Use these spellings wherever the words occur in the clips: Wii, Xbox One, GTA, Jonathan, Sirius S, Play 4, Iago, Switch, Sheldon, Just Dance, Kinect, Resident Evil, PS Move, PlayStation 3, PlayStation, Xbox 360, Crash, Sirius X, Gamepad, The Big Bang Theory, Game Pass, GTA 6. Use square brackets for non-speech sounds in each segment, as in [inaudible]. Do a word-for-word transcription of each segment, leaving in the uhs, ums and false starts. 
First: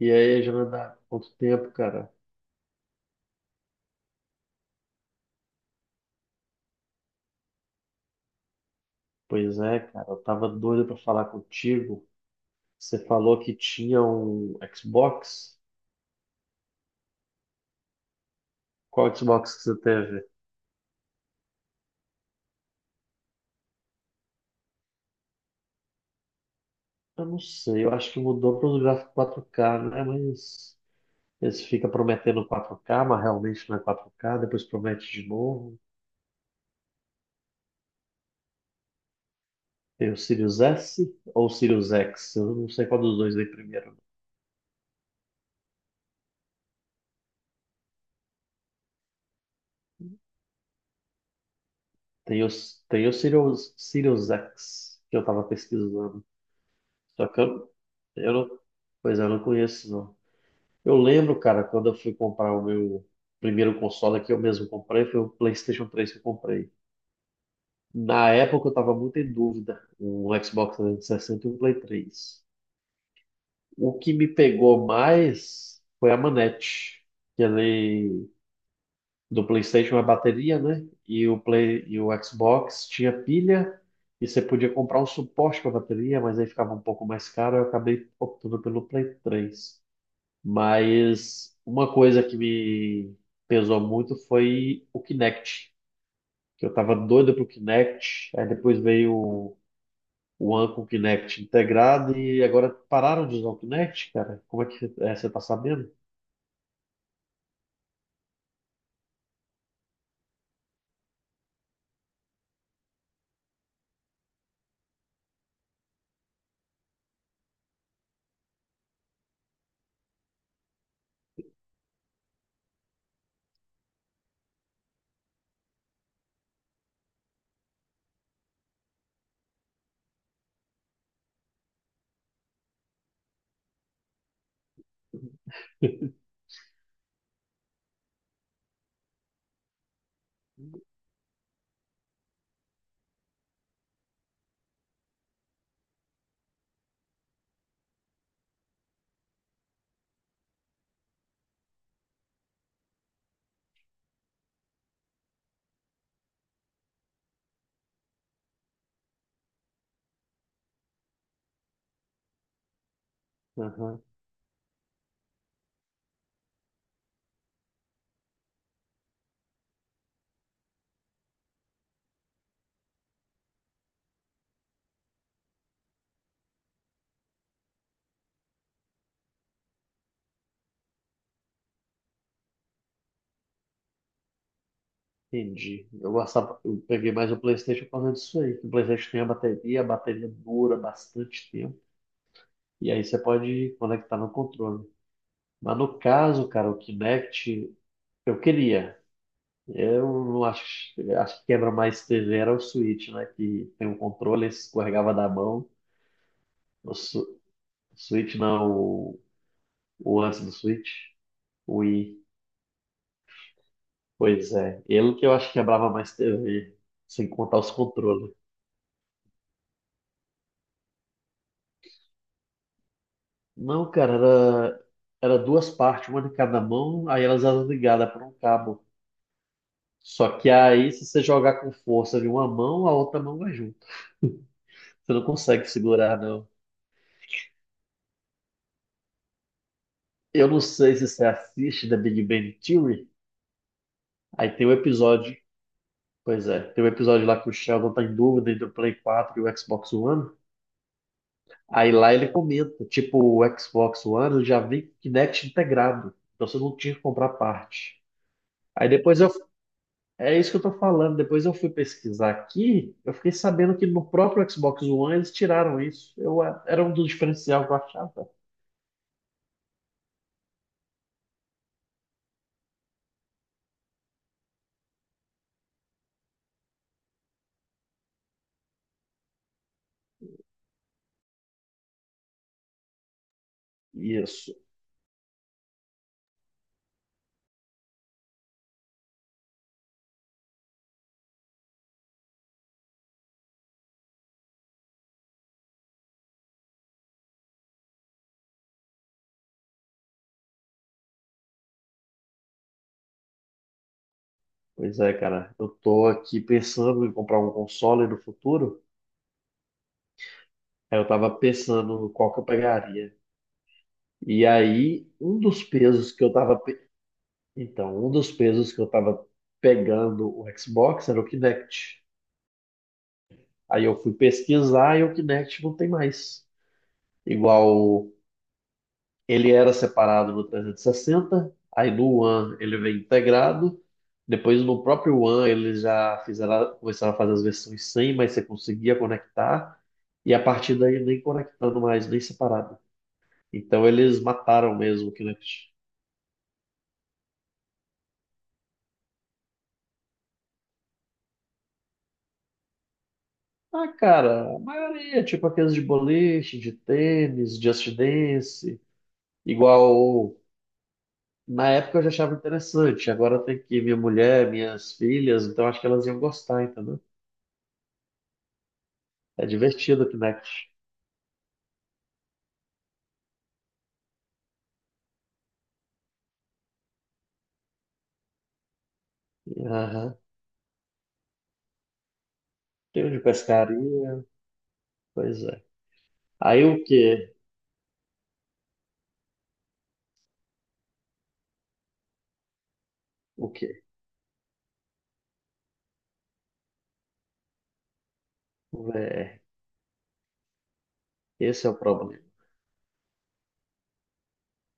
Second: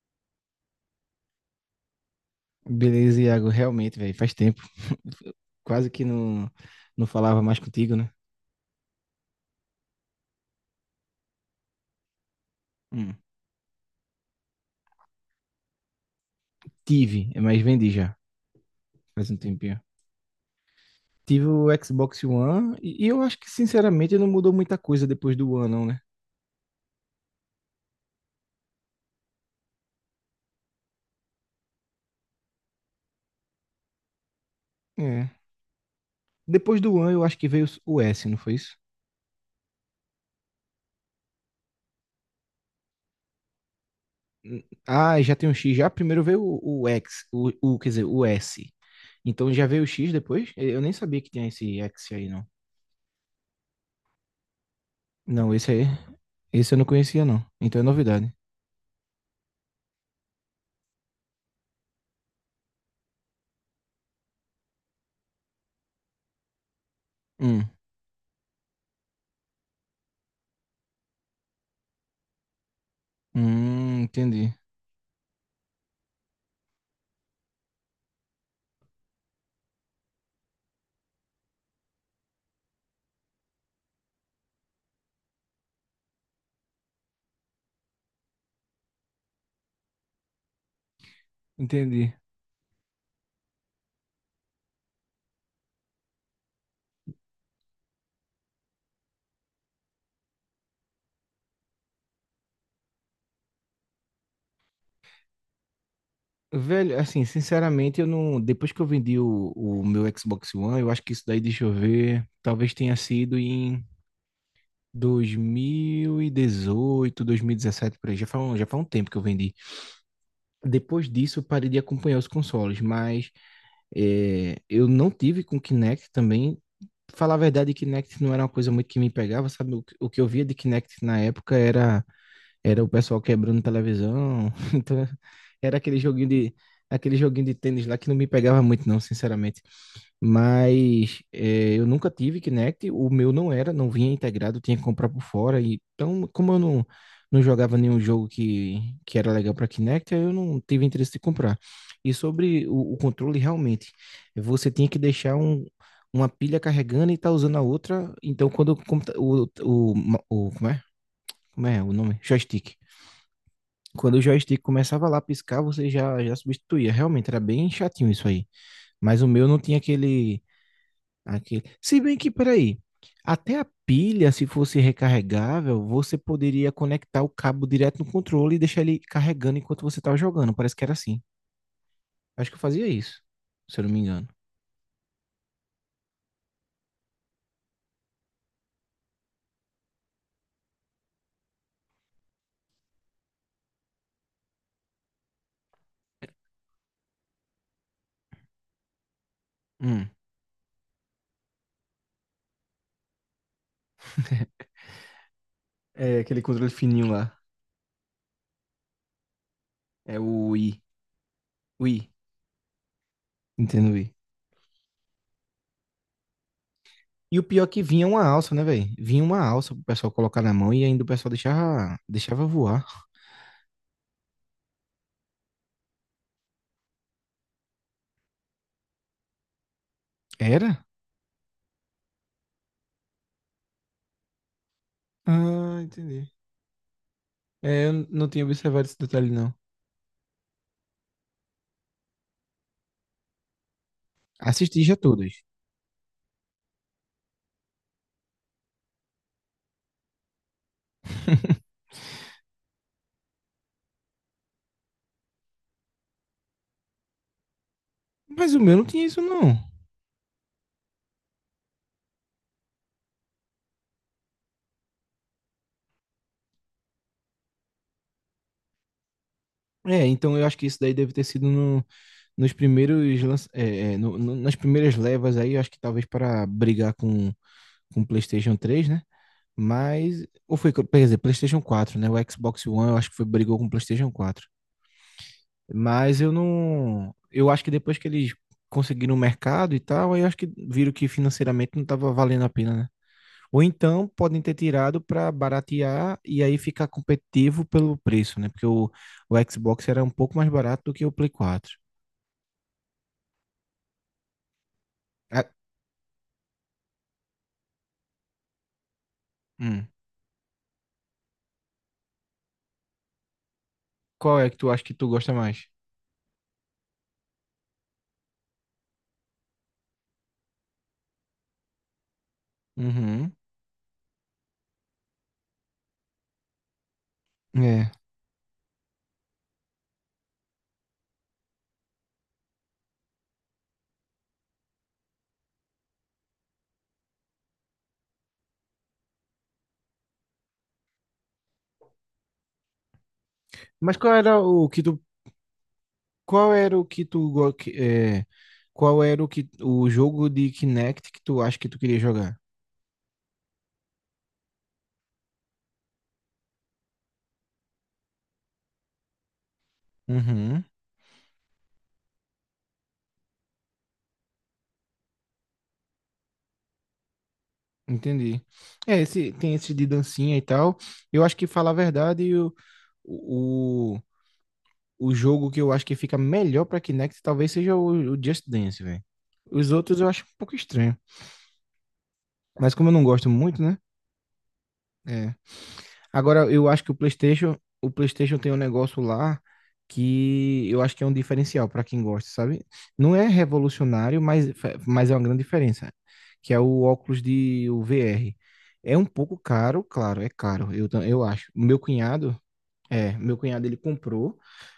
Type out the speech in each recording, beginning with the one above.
E aí, Jonathan, quanto tempo, cara? Beleza, Iago, realmente, velho, faz tempo. [laughs] Quase que não, não falava mais contigo, né? Pois é, cara, eu tava doido pra falar contigo. Você Hum. falou que tinha um Xbox? Tive, é, mas vendi já, Qual faz um Xbox que você tempinho. teve? Tive o Xbox One e, e eu acho que, sinceramente, não mudou muita coisa depois do One, não, né? Eu não sei, eu acho que mudou para os gráficos quatro K, né? Mas eles ficam prometendo quatro K, mas realmente não é quatro K, depois promete de É. novo. Depois do One, eu acho que veio o S, não foi isso? Tem o Sirius S ou o Sirius X? Eu não sei qual dos dois veio primeiro. Hum. Ah, já tem um X já. Primeiro veio o, o X, o, o, quer dizer, o S. Então já veio o X depois? Eu nem sabia que tinha esse X aí, Tem não. o, tem o Sirius, Sirius X, que eu tava Não, esse aí, pesquisando. esse eu não conhecia, Só que não. eu, Então é eu novidade. não, pois é, eu não conheço, não. Eu lembro, cara, quando eu fui comprar o meu primeiro console que eu mesmo comprei, foi o PlayStation três que eu comprei. Hum, Na época eu tava muito em dúvida, um Xbox trezentos e sessenta e sessenta e um Play três. O hum, que me entendi. pegou mais foi a manete, que ele do PlayStation é bateria, né? E o Play e o Xbox tinha pilha e você podia comprar um suporte para bateria, mas aí ficava um pouco mais caro, eu acabei optando pelo Play três. Mas uma Entendi. coisa que me pesou muito foi o Kinect, que eu tava doido pro Kinect, aí depois veio o o One com o Kinect integrado e agora pararam de usar o Kinect, cara. Como é que é, você tá sabendo? Velho, assim, sinceramente, eu não. Depois que eu vendi o, o meu Xbox One, eu acho que isso daí, deixa eu ver, talvez tenha sido em dois mil e dezoito, dois mil e dezessete, por aí. Já faz um, já faz um tempo que eu vendi. Depois disso, eu parei de acompanhar os consoles, mas é, eu não tive com Kinect também. Falar a verdade, Kinect não era uma coisa muito que me pegava, sabe? O, que- o que eu via de Kinect na época era era o pessoal quebrando televisão. [laughs] Então, era aquele joguinho de aquele joguinho de tênis lá que não me pegava muito, não, sinceramente. [laughs] Mas eh, eu nunca tive Kinect, o meu não era, não vinha integrado, tinha que comprar por fora. E então, como eu não, não jogava nenhum jogo que, que era legal para Kinect, aí eu não tive interesse de comprar. E sobre o, o controle, realmente, você tinha que deixar um, uma pilha carregando e tá usando a outra. Então, quando o, computa- o, o, o como é? Como é o nome? Joystick. Aham, Quando o joystick começava lá a piscar, você já, já substituía. Realmente era bem chatinho isso aí. Mas o meu não tinha aquele, aquele. Se bem que, peraí, até a pilha, se fosse recarregável, você poderia conectar o cabo direto no controle e deixar ele carregando enquanto você estava jogando. Parece que era assim. Acho que eu fazia isso, se eu não me engano. entendi. Eu gostava, eu peguei mais o PlayStation por causa disso aí. Que O PlayStation tem a bateria, a bateria dura bastante tempo. E aí você pode conectar no controle. Mas no caso, cara, o Kinect, eu queria. Eu Hum. não acho, acho que quebra mais T V era o Switch, né? Que tem um controle, [laughs] escorregava da mão. É aquele controle O fininho lá. Su- Switch não, o, É o antes o do Wii. Switch, o Wii. I. Wii. Entendo, Wii. Pois é, ele que eu acho que quebrava mais T V, sem E o contar pior é os que vinha uma controles. alça, né, velho? Vinha uma alça pro pessoal colocar na mão e ainda o pessoal deixava, deixava voar. Não, cara, era, era duas partes, uma de cada mão, aí elas eram ligadas por um cabo. Só que Era? aí, se você jogar com força de uma mão, a outra mão vai junto. Você não consegue Ah, segurar, entendi. não. É, eu n- não tinha observado esse detalhe, não. Eu não sei se você assiste The Big Bang Theory. Aí tem o Assisti já episódio, todas. pois é, tem o episódio lá que o Sheldon tá em dúvida entre o Play quatro e o Xbox One. [laughs] Aí lá ele comenta, tipo, o Xbox One já vem com Kinect integrado, então você não tinha que comprar parte. Mas o meu não Aí tinha isso, depois eu, não. é isso que eu tô falando, depois eu fui pesquisar aqui, eu fiquei sabendo que no próprio Xbox One eles tiraram isso. Eu, é, era um dos diferencial que eu achava. É, então eu acho que isso daí deve ter sido no- nos primeiros, lança- é, é, no- no- nas primeiras levas aí, eu acho que talvez para brigar com com o PlayStation três, né? Mas, ou foi, quer dizer, PlayStation quatro, né? O Xbox One, eu acho que foi, brigou com o PlayStation quatro. Isso. Mas eu não, eu acho que depois que eles conseguiram o mercado e tal, aí eu acho que viram que financeiramente não estava valendo a pena, né? Ou então podem ter tirado para baratear e aí ficar competitivo pelo preço, né? Porque o, o Xbox era um pouco mais barato do que o Play quatro. Pois é, Ah, cara, eu tô aqui pensando em comprar um console no futuro. hum. Aí eu tava pensando qual que eu pegaria. Qual E é que tu acha que tu aí, gosta um dos mais? pesos que eu tava. Pe- então, um dos pesos que eu tava pegando o Xbox era o Kinect. Uhum. Aí eu fui pesquisar e o Kinect não tem mais. É. Igual ele era separado no trezentos e sessenta, aí no One ele vem integrado. Depois no próprio One eles já fizeram, começaram a fazer as versões sem, mas você conseguia conectar. E a partir daí nem conectando mais, nem separado. Então Mas qual eles era o mataram que tu, mesmo o Kinect. qual era o que tu, go- que- é, qual era o que o jogo de Kinect que tu acha que tu queria jogar? Ah, cara, a maioria, é tipo aqueles de boliche, de tênis, Just Dance, igual Uhum. na época eu já achava interessante, agora tem que ir minha mulher, minhas filhas, então acho que elas iam gostar, entendeu? Entendi. É, esse É tem esse de divertido o dancinha e Kinect. tal. Eu acho que falar a verdade, o, o o jogo que eu acho que fica melhor pra Kinect talvez seja o, o Just Dance, velho. Os outros eu Aham. acho um pouco estranho. Mas como eu não Tem um de gosto muito, né? pescaria, É. pois é. Agora, Aí eu acho o que o quê? PlayStation, o PlayStation tem um negócio lá que eu acho que é um diferencial pra quem gosta, sabe? Não é O quê? revolucionário, mas, é, mas é uma grande diferença, que é o óculos de o V R. O É um pouco V R. caro, claro, é caro, eu, ta- eu acho. O Esse é o meu problema. cunhado, É, meu cunhado ele comprou,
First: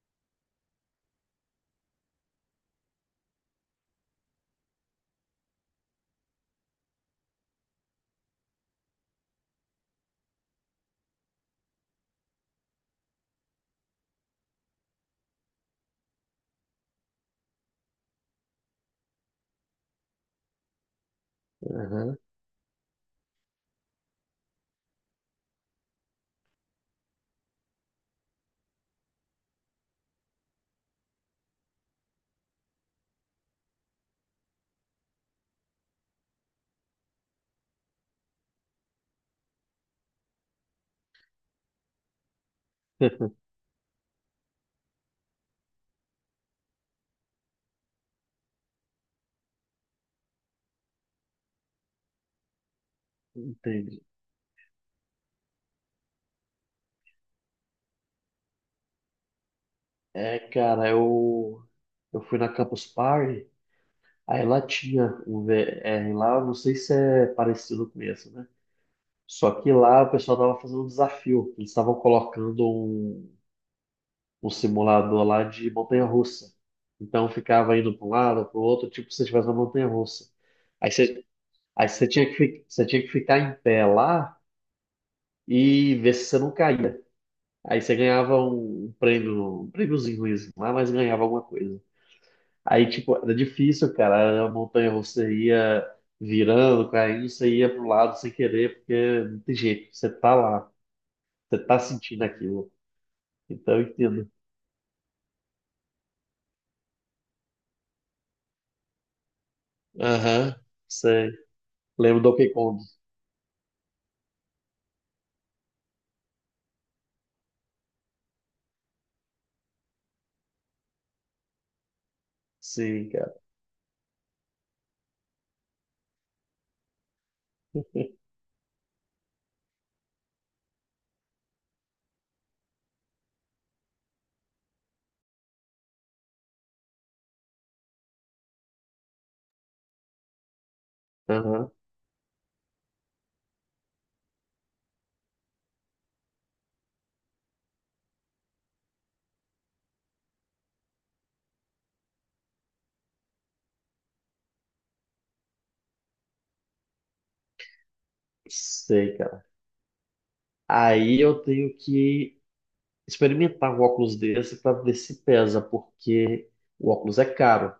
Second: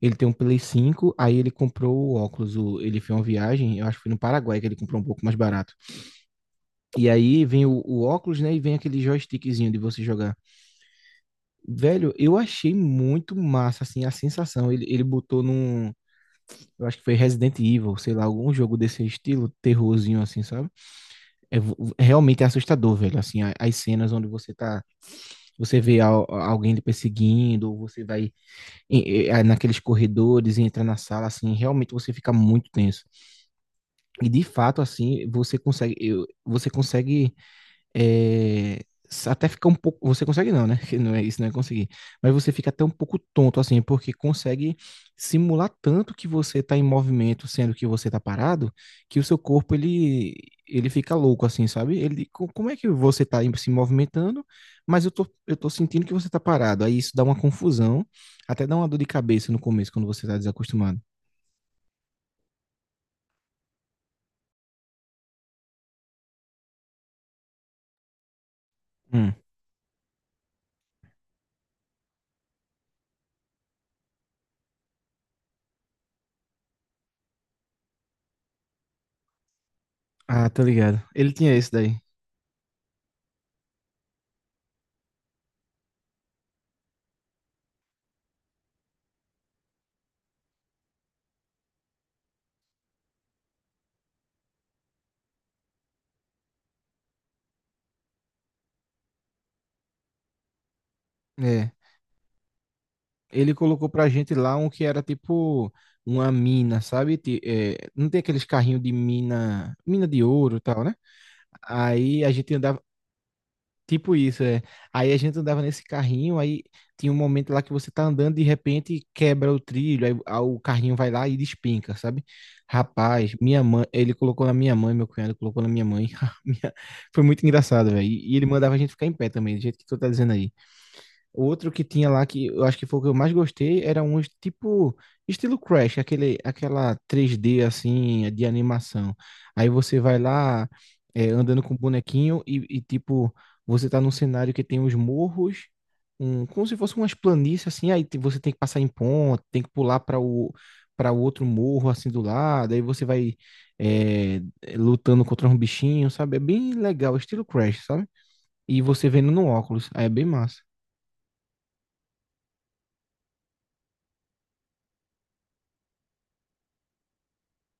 ele tem um Play cinco, aí ele comprou o óculos, o- ele fez uma viagem, eu acho que foi no Paraguai que ele comprou um pouco mais barato. E aí vem o, o óculos, né, e vem aquele joystickzinho de você jogar. Velho, eu achei muito massa, assim, a sensação. Ele, ele botou num, eu acho que foi Resident Evil, sei lá, algum jogo desse estilo, terrorzinho assim, sabe? É vo- Aham. realmente é assustador, velho, assim, a- as cenas onde você tá, você vê al- alguém lhe perseguindo, ou você vai em- eh, naqueles corredores e entra na sala, assim, realmente você fica muito tenso. E de fato, assim, você consegue, eu- você consegue é, até fica um pouco. Você consegue não, né? [laughs] Que não é isso, não é conseguir. Mas você fica até um pouco [laughs] tonto, assim, porque consegue simular tanto que você está em movimento, sendo que você está parado, que o seu corpo ele ele fica louco, assim, sabe? Ele, co- como é que você está se Entendi. movimentando, mas eu tô, eu tô sentindo que você está parado. Aí isso dá uma confusão, até dá uma dor de cabeça no começo quando você está É, cara, desacostumado. eu, eu fui na Campus Party. Aí lá tinha um V R lá, eu não sei se é parecido com esse, né? Hum. Só que lá o pessoal tava fazendo um desafio. Eles estavam colocando um, um simulador lá de montanha-russa. Então ficava indo para um lado, para o outro, tipo se você estivesse na montanha-russa. Ah, tá Aí ligado. você, Ele tinha esse aí daí. você tinha que, fi- você tinha que ficar em pé lá e ver se você não caía. Aí você ganhava um, um prêmio, um prêmiozinho ruimzinho lá, mas ganhava alguma coisa. Aí, tipo, era difícil, cara. A montanha russa ia virando, caindo, você ia pro lado sem querer, porque não tem jeito. Você tá lá, você É. tá sentindo aquilo. Ele Então, eu colocou pra entendo. gente lá um que era tipo uma mina, sabe? Ti- é, não tem aqueles carrinhos de mina, mina de Aham, ouro e tal, né? sei. Lembro Aí do a Donkey gente Kong. andava, tipo isso, é. Aí a gente andava nesse carrinho, aí tinha um momento lá que você tá andando de repente quebra o trilho, aí, a- o carrinho vai lá e despenca, sabe? Sim, Rapaz, cara. minha mãe, ele colocou na minha mãe, meu cunhado colocou na minha mãe. [laughs] Minha- Foi muito engraçado, velho. E e ele mandava a gente ficar em pé também, do jeito que tu tá dizendo aí. Outro que tinha lá que eu acho que foi o que eu mais gostei era um tipo estilo Crash, aquele, aquela três D assim de animação. Aí você vai lá é, andando Aham, com o bonequinho e, e, tipo você tá num cenário que tem os morros, um, como se fosse umas planícies assim. Aí te- você tem que passar em ponte, tem que pular para o para o outro morro assim do lado. Aí você vai é, lutando contra um bichinho, sabe? É bem legal, estilo Crash, sabe? E você sei, vendo cara. no óculos, aí é bem massa. Aí eu tenho que experimentar um óculos desse pra ver se pesa, porque o óculos é caro.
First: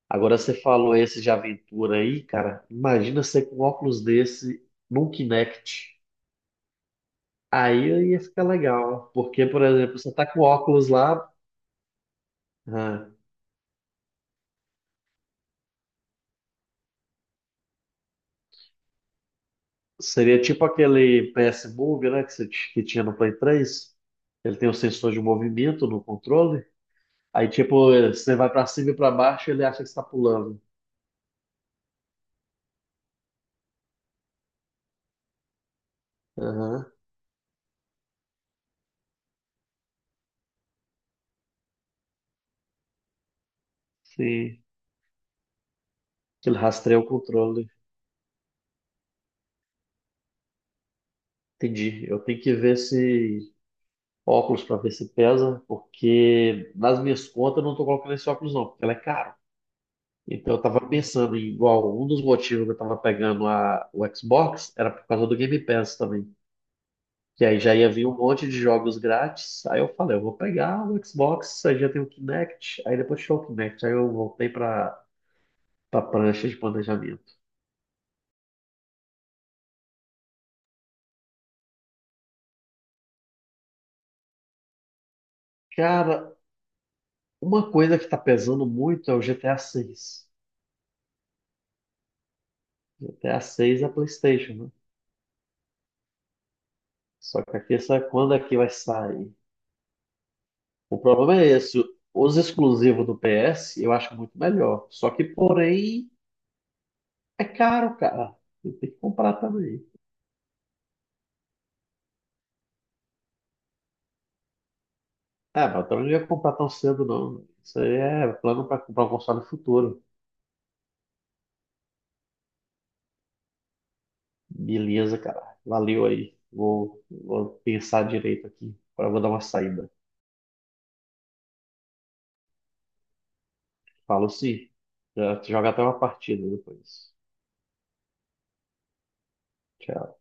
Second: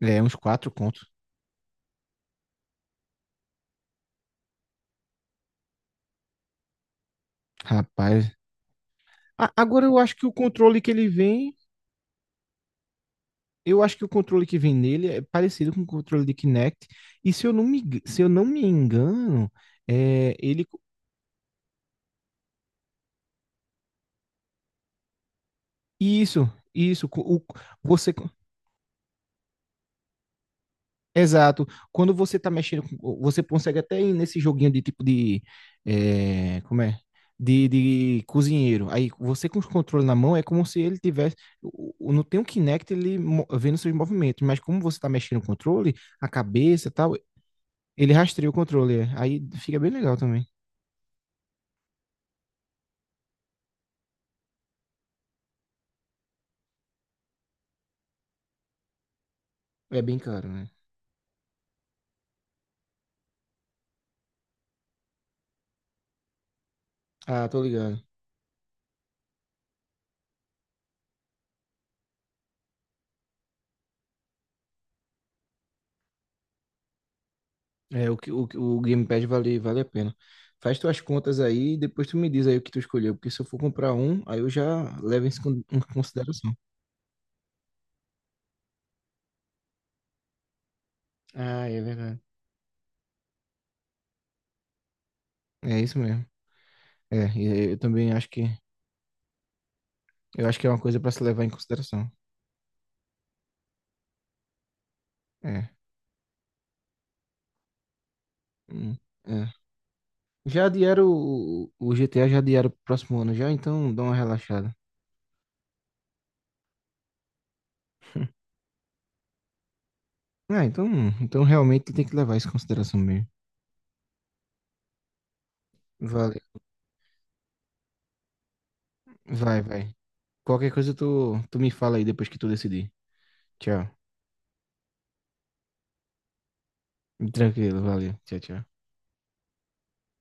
É, uns Agora, você quatro falou contos. esse de aventura aí, cara. Imagina você com um óculos desse num Kinect. Aí ia Rapaz. ficar legal, porque, A- por Agora eu exemplo, você acho que tá o com controle óculos que ele lá, vem. ah, Eu acho que o controle que vem nele é parecido com o controle de Kinect. E se eu não me, eng- se eu não me engano, é, seria tipo ele. aquele P S Move, né, que, você t- que tinha no Play três, ele tem o sensor de movimento no Isso, controle, isso. co- O, aí tipo, você. você vai pra cima e pra baixo, ele acha que você tá pulando. Exato. Quando você tá mexendo, com- você consegue até ir nesse joguinho de tipo de, eh, como Aham, é? De, de cozinheiro. Aí você com os controles na mão é como se ele tivesse. o- o- Não tem um Kinect ele mo- vendo seus movimentos, mas sim, como você tá mexendo o controle, a ele cabeça e rastreia o tal, controle. ele rastreia o controle. É. Aí fica bem legal também. Entendi, eu tenho que ver esse óculos pra ver se pesa, porque nas minhas contas eu não tô colocando esse óculos não, porque ele é caro. É bem caro, Então eu né? tava pensando em igual, um dos motivos que eu tava pegando a, o Xbox era por causa do Game Pass também. Que Ah, aí tô já ia ligado. vir um monte de jogos grátis. Aí eu falei, eu vou pegar o Xbox, aí já tem o Kinect, aí depois tirou o Kinect, aí eu voltei pra, pra prancha de planejamento. É, o, que- o, que- o Gamepad vale, vale a pena. Faz tuas contas aí e depois tu me diz aí o que tu escolheu, porque se eu for comprar um, aí eu já levo isso em con- em Cara, consideração. uma coisa que tá pesando muito é o G T A seis. Ah, é verdade. G T A seis G T A seis é PlayStation, né? É isso mesmo. É, Só e que a eu eu questão é também acho quando é que que vai sair. eu acho que é uma O coisa para se problema levar é em esse. consideração. Os exclusivos do P S eu acho muito melhor. Só que, É. porém, é caro, cara. Você tem Hum, que comprar é. também. Já adiaram o, o G T A, já adiaram pro próximo ano já, então dá uma relaxada. É, mas eu também não ia comprar tão cedo, não. Isso aí é [laughs] plano para comprar um console no futuro. Ah, então, então realmente tem que levar isso em consideração mesmo. Beleza, cara. Valeu aí. Vale. Vou, vou pensar direito aqui. Agora eu vou dar uma Vai, saída. vai. Qualquer coisa tu, tu me fala aí depois que tu decidir. Tchau. Falo sim. Já te joga até uma partida depois. Tranquilo, valeu. Tchau, tchau. Tchau.